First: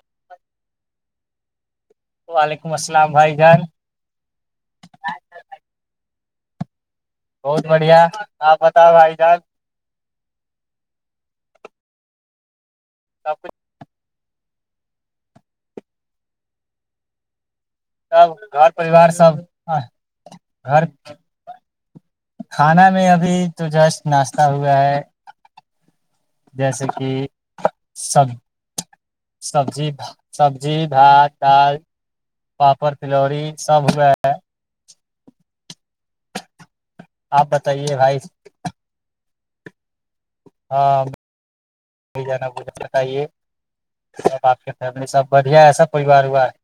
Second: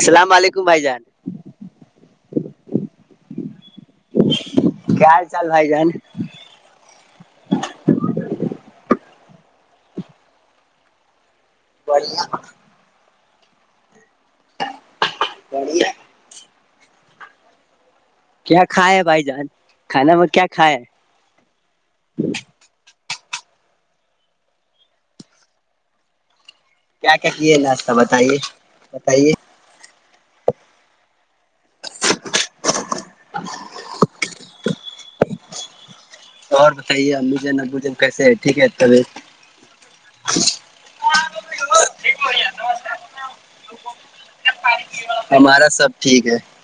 السلام علیکم بھائی جان وعلیکم السلام بھائی جان کیاال چال بھائی جان [unintelligible] بہت بڑھیا آپ پتا بھائی جد بڑیا سب کچھ بڑیا سب کیا گھر کھائے پریوار بھائی سب جان کھانا میں کیا کھائے گھر کھانا میں اب ابھی تو جسٹ ناشہ ہوا ہے جیسے کہ کیا کیا کیے ناشہ سب بتائیے بتائیے سبزی سبزی بات دال پاپڑ تلووری سب ہوئے ہے اور صح ہے آپ ابوجن ابوجن بتائیے کیس بھائی ہے ٹھیک ہے تب ہاں جا بتائیے سب آپ کے فم سب بڑھیا ہمارا ہے ساب سب پریوار ٹھیک ہوا ہے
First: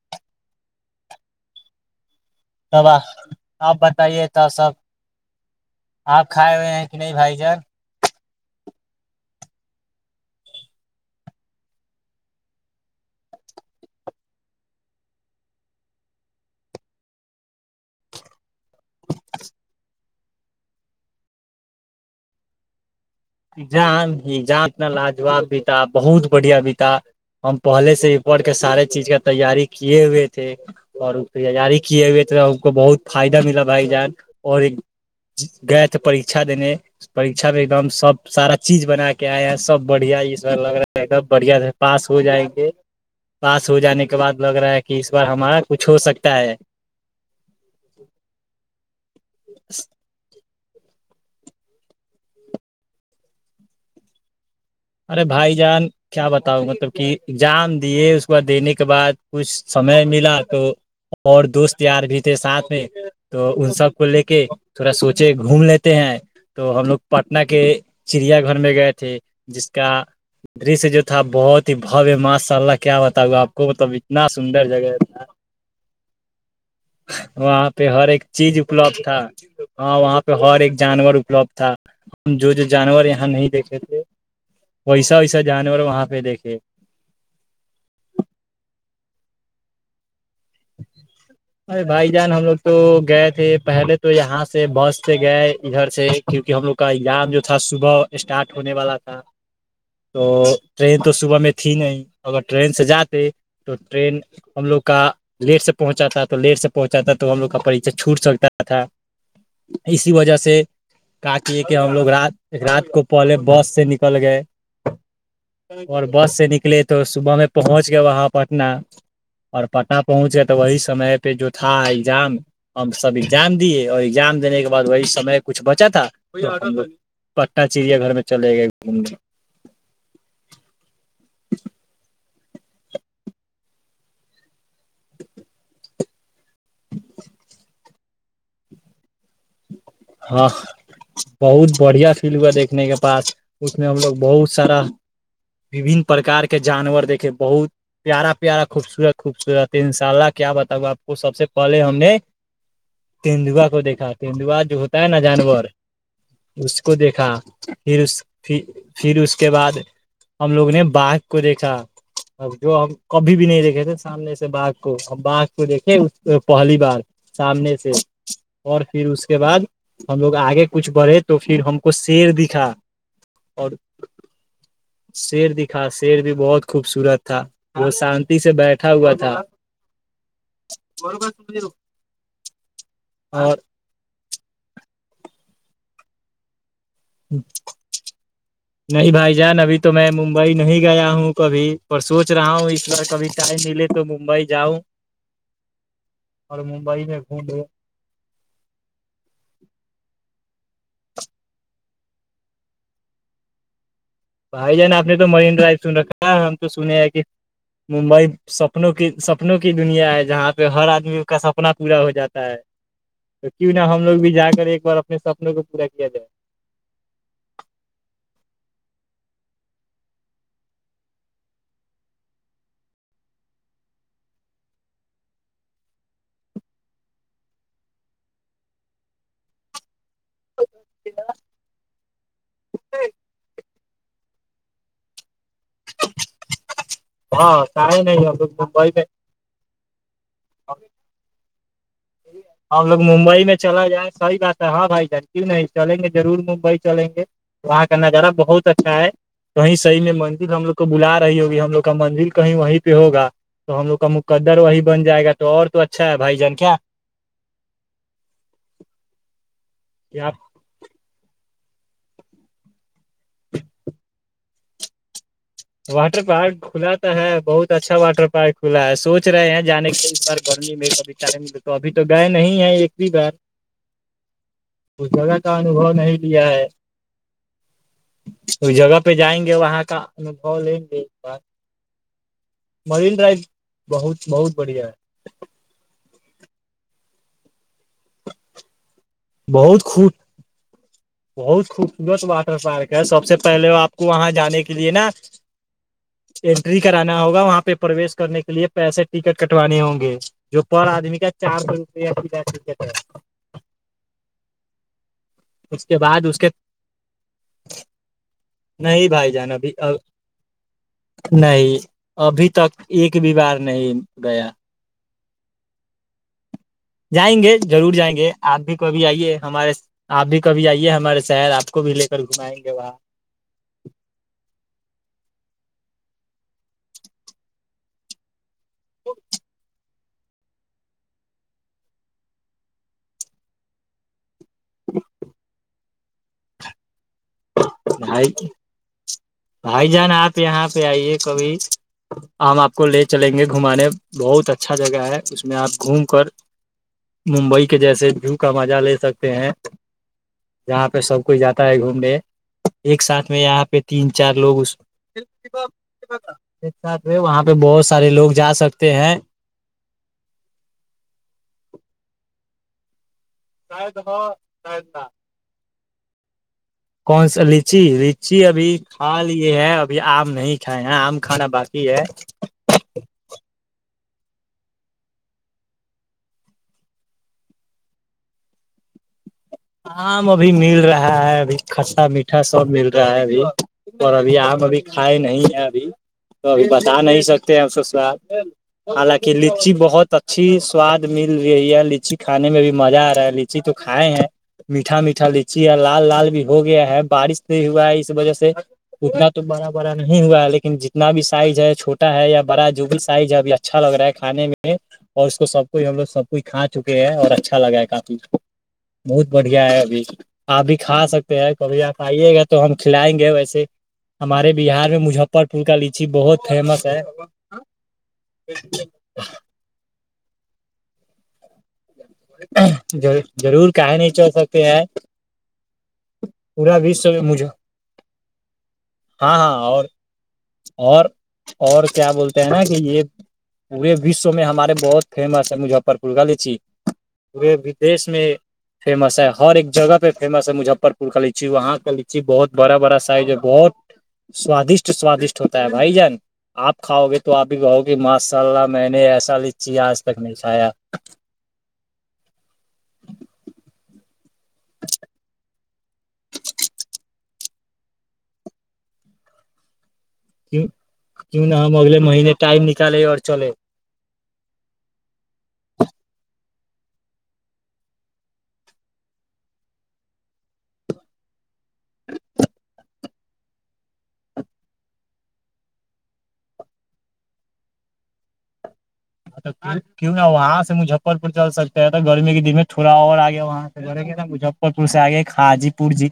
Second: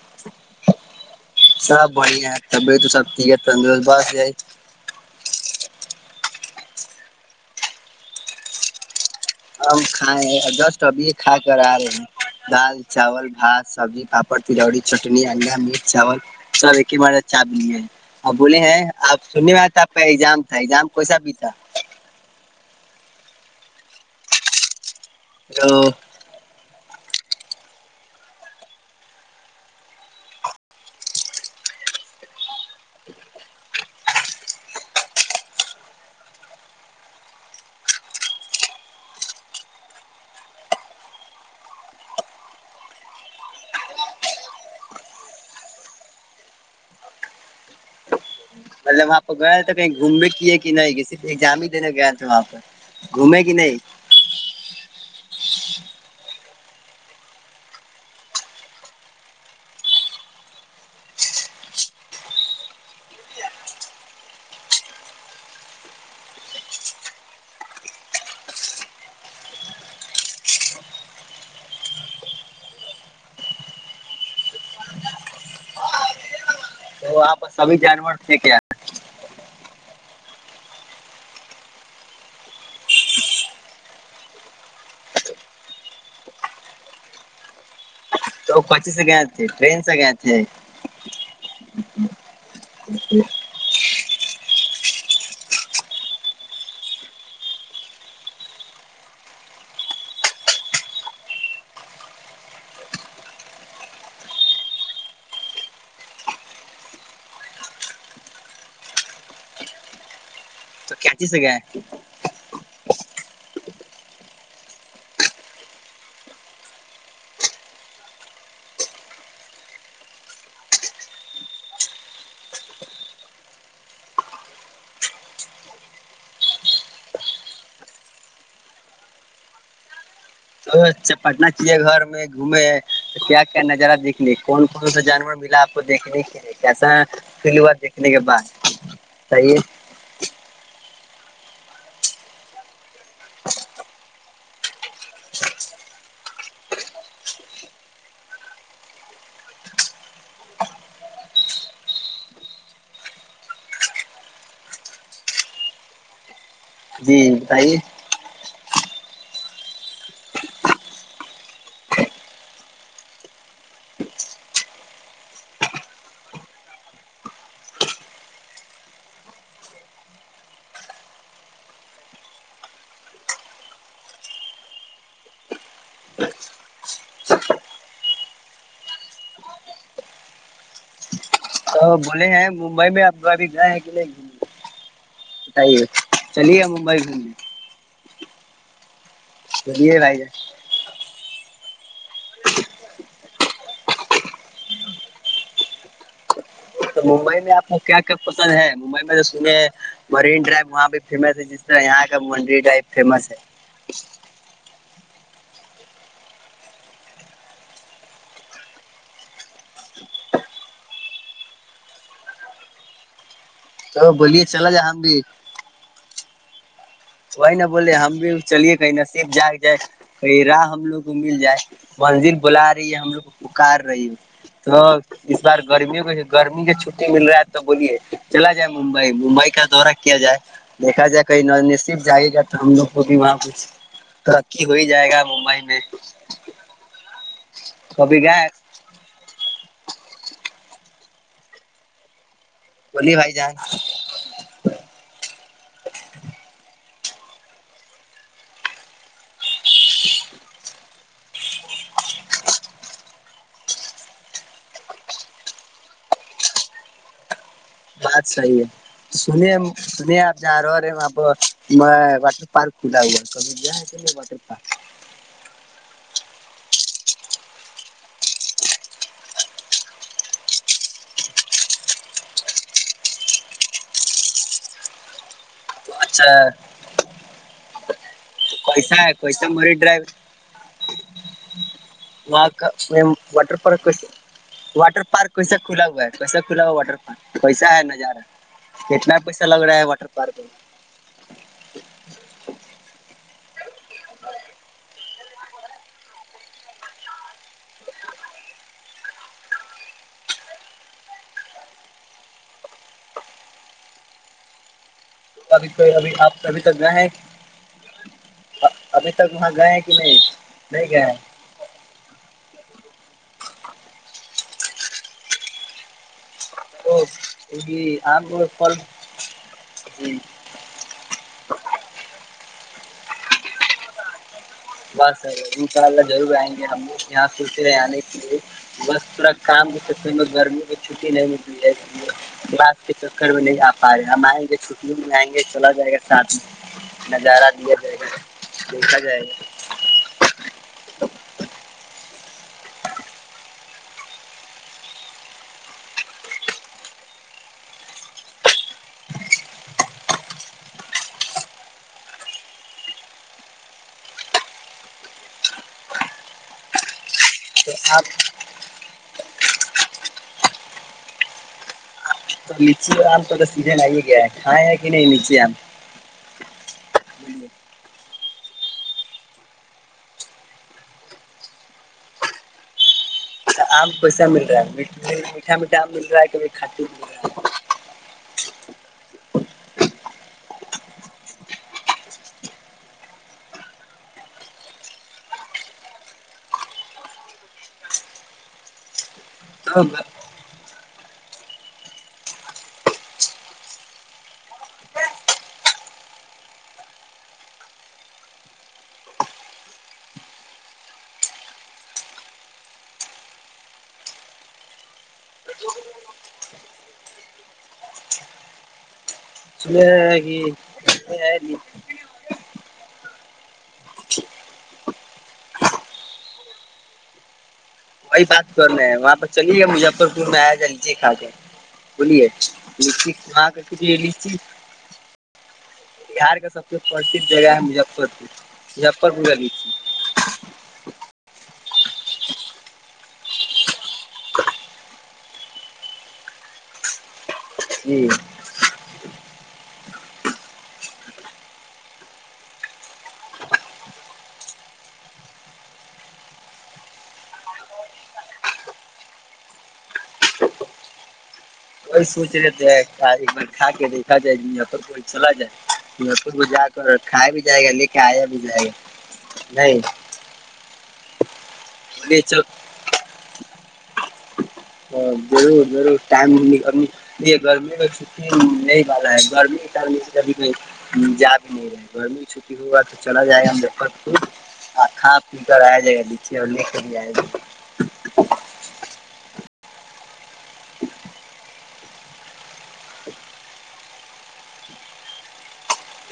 سب بڑھیا ہے طبیعت تو سب ٹھیک ہے آپ تندرست بس بتائیے یہی تو سب آپ کھائے ہوئے ہیں کہ نہیں بھائی جان ہم کھائے جسٹ ابھی کھا کر آ رہے ہیں دال چاول بھات سبزی پاپڑ تلوڑی چٹنی انیا میٹ چاول سب ایک ہی بارے چا بے ہے اب بولے ہیں آپ سننے میں آ پ جام تھا جام کوسا ب تھاا جام جام اتنا لاجواب بھیتا تو بہت بڑھیا بھیتا ہم پہلے سے ہی پڑھ کے سارے چیز کا تیاری کیے ہوئے تھے اور تیاری کیے ہوئے تھے ہم کو بہت فائدہ ملا بھائی جان اور ایک گئے تھے پریکشہ دینے پریکشہ پہ ایک دم سب سارا چیز بنا کے آیا سب بڑھیا اس بار لگ رہا ہے سب بڑھیا سے پاس ہو جائیں گے پاس ہو جانے کے بعد لگ رہا ہے کہ اس بار ہمارا کچھ ہو سکتا ہے مطلب آپ تو گیا تھا کہیں گھومنے کی کہ نہیں کہ صرف ایگزام ہی دینے گیا تھا وہاں پہ گھومے کہ نہیں ارے بھائی جان کیا بتاؤ مطلب کہ ایگزام دیے اس کو دینے کے بعد کچھ سمئے ملا تو اور دوست یار بھی تھے ساتھ میں تو ان سب کو لے کے تھوڑا سوچے گھوم لیتے ہیں تو ہم لوگ پٹنہ کے چڑیا گھر میں گئے تھے جس کا درش جو تھا بہت ہی بھویہ ماشاء اللہ کیا بتاؤ آپ کو مطلب اتنا سندر جگہ تھا تو پر وہاں سبھی پہ ہر جانور ایک تھے کیا چیز اپلبدھ تھا ہاں وہاں پہ ہر ایک جانور اپلبدھ تھا ہم جو جو جانور یہاں نہیں دیکھے تھے ویسا ویسا جانور وہاں پہ دیکھے تو پچی سے گیا تھے ٹریین سے گیا تھے ارے بھائی جان ہم لوگ تو گئے تھے پہلے تو یہاں سے بس سے گئے ادھر سے کیونکہ ہم لوگ کا ایگزام جو تھا صبح اسٹارٹ ہونے والا تھا تو ٹرین تو صبح میں تھی نہیں اگر ٹرین سے جاتے تو ٹرین ہم لوگ کا لیٹ سے پہنچاتا تھا تو لیٹ سے پہنچاتا تھا تو ہم لوگ کا پریکشہ چھوٹ سکتا تھا اسی وجہ سے تو کراچی کا سے گئے کیے کہ ہم لوگ رات رات کو پہلے بس سے نکل گئے اور بس سے نکلے تو صبح میں پہنچ گئے وہاں پٹنہ اور پٹنہ پہنچ گئے تو وہی سمے پہ جو تھا ایگزام ہم سب ایگزام دیے اور ایگزام دینے کے بعد وہی سمے کچھ بچا تھا پٹنہ چڑیا گھر میں چلے گئے گھومنے تو پٹنہ چڑیا گھر میں گھومے تو کیا کیا نظارہ دیکھنے کون کون سا جانور ملا آپ کو دیکھنے کے لیے کیسا فلوار دیکھ صحیح ہے [inaudible] ہاں بہت بڑھیا فیل ہوا دیکھنے کے پاس اس میں ہم لوگ بہت سارا وبن پرکار کے جانور دیکھے بہت پیارا پیارا خوبصورت خوبصورت ان شاء اللہ کیا بتاؤ آپ کو سب سے پہلے ہم نے تیندوا کو دیکھا تیندوا جو تا ہے نا جانور کو جی دیکھا بتائیے پھر اس پھر اس کے بعد ہم لوگوں نے باغ کو دیکھا جو ہم کبھی بھی نہیں دیکھے تھے سامنے سے باغ کو ہم باغ کو دیکھے پہلی بار سامنے سے اور پھر اس کے بعد ہم لوگ آگے کچھ بڑھے تو پھر ہم کو شیر دکھا اور شیر دکھا شیر بھی بہت خوبصورت تھا بہت شانتی سے بیٹھا ہوا تھا تو بولے ہیں ممبئی میں آپ کبھی اور گئے ہیں کہ نہیں گئے بتائیے چلیے [inaudible] نہیں بھائی جان ابھی تو چلیے میں بھائی جان ممبئی نہیں گیا ہوں کبھی پر سوچ رہا ہوں اس بار کبھی ٹائم ملے تو ممبئی جاؤ تو ممبئی میں آپ کو کیا کیا پسند ہے ممبئی میں تو سنے ہیں مرین ڈرائیو وہاں پہ فیمس ہے جس طرح یہاں کا منڈی ڈرائیو فیمس ہے بھائی جان آپ نے تو مرین ڈرائیو سن رکھا ہے ہم تو سنے ہیں کہ ممبئی سپنوں کی سپنوں کی دنیا ہے جہاں پہ ہر آدمی کا سپنا پورا ہو جاتا ہے تو کیوں نہ ہم تو لوگ بھی بولیے جا کر چلا ایک جائے بار ہم اپنے بھی سپنوں کو پورا کیا جائے وہی نا بولے ہم بھی چلیے کہیں نصب جاگ جائے کہیں راہ ہم لوگوں کو مل جائے منزل بلا رہی ہے ہم لوگ کو پکار رہی ہے تو اس بار گرمیوں کو گرمی کے چھٹی مل رہا ہے تو بولیے چلا جائے ممبئی ممبئی کا دورہ کیا جائے دیکھا جائے کہیں صرف جاگے گ تو ہم لوگ کو بھی وہاں ترکی ہو ہی جائے گا ممبئی میں ہاں سیں کبھی نہیں ا گئے ممبئی میں [unintelligible] [inaudible] سی ہم لوگ بولیے بھائی ممبئی جان میں چلا جائیں صحی بات ہے ہاں بھائی جان کیوں نہیں چلیں گے ضرور ممبئی چلیں گے وہاں کا نظارہ بہت اچھا ہے کہیں صحیح میں مندر ہم لوگ کو بلا رہی ہوگی ہم لوگ کا مندر کہیں وہیں پہ ہوگا تو ہم لوگ کا مقدر وہیں بن جائے گا تو اور تو اچھا ہے بھائی جان کیا بات صحیح ہے سنیے ت نہیں آپ جا رہو ہو ارے آاںپ میں واٹر پارک کھلا ہوا کبھی گیا ہے کہ میں واٹر پارک واٹر پارک کھلا تو ہے بہت اچھا واٹر پارک کھلا ہے سوچ رہے ہیں جانے کے بار گرمی میں کبھیم ابھی تو گئے نہیں ہیں ایک بھی بار اس جگہ کا انوبھو نہیں لیا اچھا ہے اس جگہ پہ جائیں گے وہاں کا انوبھو لیں گے ایک بار وہ کا مرین واٹر پارک ڈرائیو کس بہت بہت بڑھیا واٹر ہے پارک کسا کلا ہو ہے کسا کھلا ہوا واٹر پارک پس ہے ن [unintelligible] [inaudible] یار کتنا پیس لگ رہا بہت ہے واٹر خوب پارک میں بہت خوبصورت واٹر پارک ہے سب سے پہلے وہ آ [unintelligible] کو وہاں جانے کے لیے نا انینٹری کرانا ہوگا وہاں پہ پرویش کرنے کے لیے پیسے ٹکٹ کٹوانے ہوں گے جو پر آدمی کا چار سو روپیہ کی ٹکٹ ہے ابھی کو اس کے ابھی بعد اس آپ کے کبھی تک ج ہیں [unintelligible] نہیں ابھی بھائی تک وہاں جان گئے ابھی ہیں کہ نہیں نہیں گئے ہیں نہیں ابھی تک ایک بی بار نہیں گیا تو جائیں گے ضرور یہ جائیں گے آم اور آپ پھل بھی کبھی آئیے ہمارے جی آپ بھی کبھی آئیے ہمارے شہر آپ کو بھی لے سر گھمائیں گے وہاں [inaudible] بس انشاء اللہ ضرور آئیں گے ہم لوگ یہاں پنتے رہ آنے کے لیے بس پورا کام کے چر میں گرمی میں چھٹی نہیں مل رہی ہے رات کے چکر میں نہیں آ پا رہے ہم آئیں گے چھٹی م جائیں گے چلا جائے گا ساتھ میں نظارہ دیا جائے گا بھائی دیکھا جائے گا بھائی جان آپ یہاں پہ آئیے کبھی ہم آپ کو لے چلیں گے گھمانے بہت اچھا جگہ ہے اس میں آپ گھوم کر ممبئی کے جیسے وو کا مزہ لے سکتے ہیں جاں پہ سب کوئی جاتا ہے گھومنے ایک ساتھ میں یہاں پہ تین چار لوگ اس ایک ساتھ وہاں پہ تو بہت آپ سارے لوگ جا سکتے ہیں [unintelligible] تو سیدجن آئی گیا ہے کھائےیں ہے کہ نہیں نیچے آ کون سا لچی لچی ابھی کھا لی ہے ابھی آم نہیں کھائے ہیں آم کھانا باقی ہے آم کوسا مل رہا ہے میٹھا میٹھا آم مل رہا ہے کہبھی کھٹی مل رہا ہے آم ابھی مل رہا ہے ابھی کھسا میٹھا سب مل رہا ہے ابھی اور ابھی آم ابھی کھائے نہیں ہے ابھی تو ابھی بتا نہیں سکتے ہم س ساد حالکہ کہ لچی تو بہت اچھی سواد مل رہی ہے لچی کھانے میں بھی مزہ آ رہا ہے لچی تو کھائے ہیں میٹا میٹھا لچی ہے لال لال بھی ہو گیا ہے بارش نہیں ہوا ہے اس وجہ سے اتنا تو بڑا بڑا نہیں ہوا ہے لیکن جتنا بھی سائز ہے چھوٹا ہے یا بڑا جو بھی سائز ہے ابھی اچھا لگ رہا ہے کھانے میں اور اس کو سب کوئی ہم لوگ سب کوئی کھا چکے ہیں اور اچھا لگا ہے کافی بت بڑھیا ہے سنے ابھی آپ بھی کھا سکتے ہیں ہیں کہ کبھی آپ آئیے گا تو ہم کھلائیں گے ویسے ہمارے بہار میں مظفر پور کا لیچی بہت فیمس ہے وہی بات کرنا ہے وہاں پر چلیے گ مجفر میں جلدی کھا د ضرور کہے کیونکہ نہیں چل لیچی سکتے ہیں بہار کا سب سے پورا وشو میں پرسدھ مجھے جگہ ہے مجفر پور مجفر پور ہاں لگی ہاں اور اور اور کیا بولتے ہیں نا کہ یہ پورے وشو میں ہمارے بہت فیمس ہے مجفر پور کا لیچی وہ ودیش جی میں فیمس ہے ہر ایک جگہ پہ فیمس ہے مجفر پور کا لچی وہاں کا لچی بہت بڑا بڑا سا ہے جو بہت سوادشٹ سوادشٹ ہوتا ہے بھائی جان آپ کھاؤ گے تو آپ بھی کہو گے ماشاء اللہ میں نے ایسا لچی آج تک نہیں کھایا کوئی سوچ رہے تھ ایک بار کھا کے دیکھا جائے ج کو چلا جائے پ کو جا کر کھا بھی جائے گا لے کے آیا بھی جائے گا نہیں [inaudible] ہم اگے بولیے مہینے چل ٹائم نکالے اور چلے اور ضرور ضرور ٹائم ن یہ گرمی میں چھٹی نہیں والا ہے گرمی کے کبھی کو جا بھی نہیں رہا ہے گرمی چھٹی ہوا تو چلا جائے گا ہم د خت خود کھا پی کر آیا جائے گا نچے اور لے کے جائے گا ا کیوں نہا وہاں سے مجفر پور چل سکتے ہیں تو گرمی کے دن میں تھوڑا اور آگے وہاں سےیں گے مجفر پور سے آگے حاجی پور جی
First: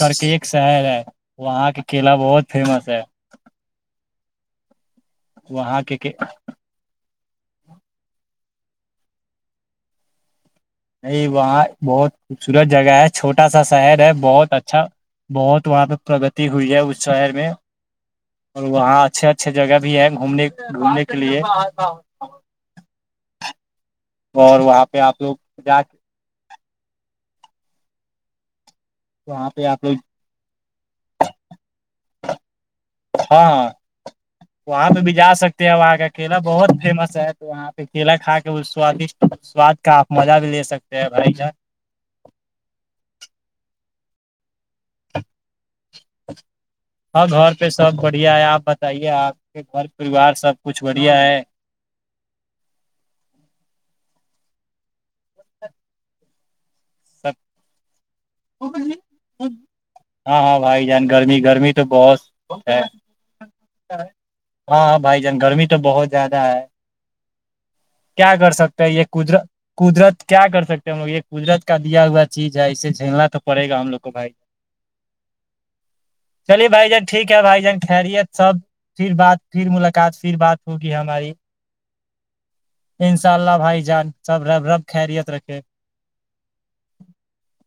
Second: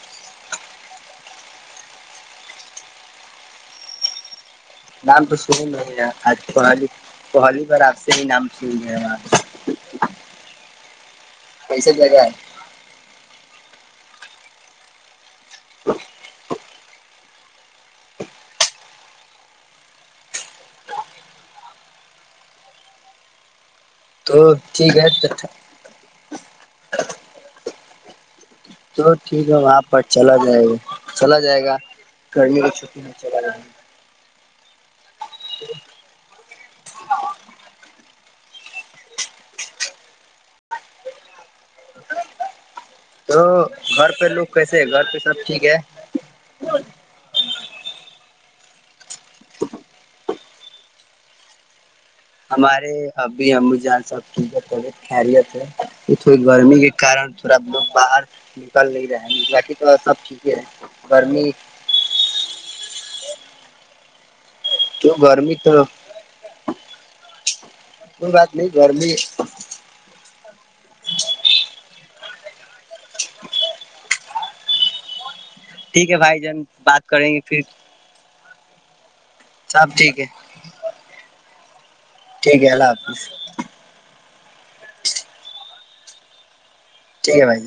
کر کے ایک شہر ہے وہاں کے کیلا بہت فیمس ہے نام تو سن وہاں نہیں کے ن آج کو آ پہاللی بار آپ سے ہی نام سوئی گئے ہمار نہیں وہاں بہت خوبصورت جگہ ہے چھوٹ چھوٹا سا شہر ہے بہت اچھا بہت وہاں پہ پرگتی ہوئی ہے اس شہر میں اور وہاں اچھے اچھے جگہ بھی ہےنے گھومنے کے لیے تو اور وہاں ٹھیک پہ ہے آپ تو لوگ جا کے تو ٹھیک ہے پہ وہاں آپ لوگ پر چلا جائے گا چلا جائے گا گی کی چھٹی میں چلا ج ہاں وہاں پہ بھی جا سکتے ہیں وہاں کا کیلا بہت فیمس ہے تو وہاں پہ کیلا کھا کے وہ سوادشٹ سواد کا آپ مزہ بھی لے سکتے ہیں بھائی جان تو گھر پہلو کیسے ہے گھر پہ سب ٹھیک ہے ہاں گھر پہ سب بڑھیا ہے آپ بتائیے آپ کے گھر پریوار سب کچھ بڑھیا ہے ہمارے ابھی ہم بھی جان سک توت خرییات ہے کہ تھوی گرمی گ کارن سب تھوڑا لوگ باہر نکل نہیں رہے ہیں باقی تو سب ہاں ٹھیک ہاں ہے بھائی جان گرمی س ہاںاں بھائی جان گرمی تو بہت زیادہ ہے کوئی کیا کر بات نہیں سکتے یہ گرمی قدر قدرت کیا کر سکتے ہیں م یہ گجرت کا دیا ہوا چیز ہے اسے جھیلنا تو پڑے گا ہم لوگ کو بھائی ٹھیک ہے بھائی چلیے بھائی جان بات کریں ٹھیک گے ہے پھر بھائی جان خیریت سب پھر بات پھر سب ٹھیک ملاقات ہے پھر بات ہوگی ہماری ٹھیک ہے اللہ ان حافظ شاء اللہ بھائی جان سب رب رب خیریت رکھے ٹھیک ہے بھائی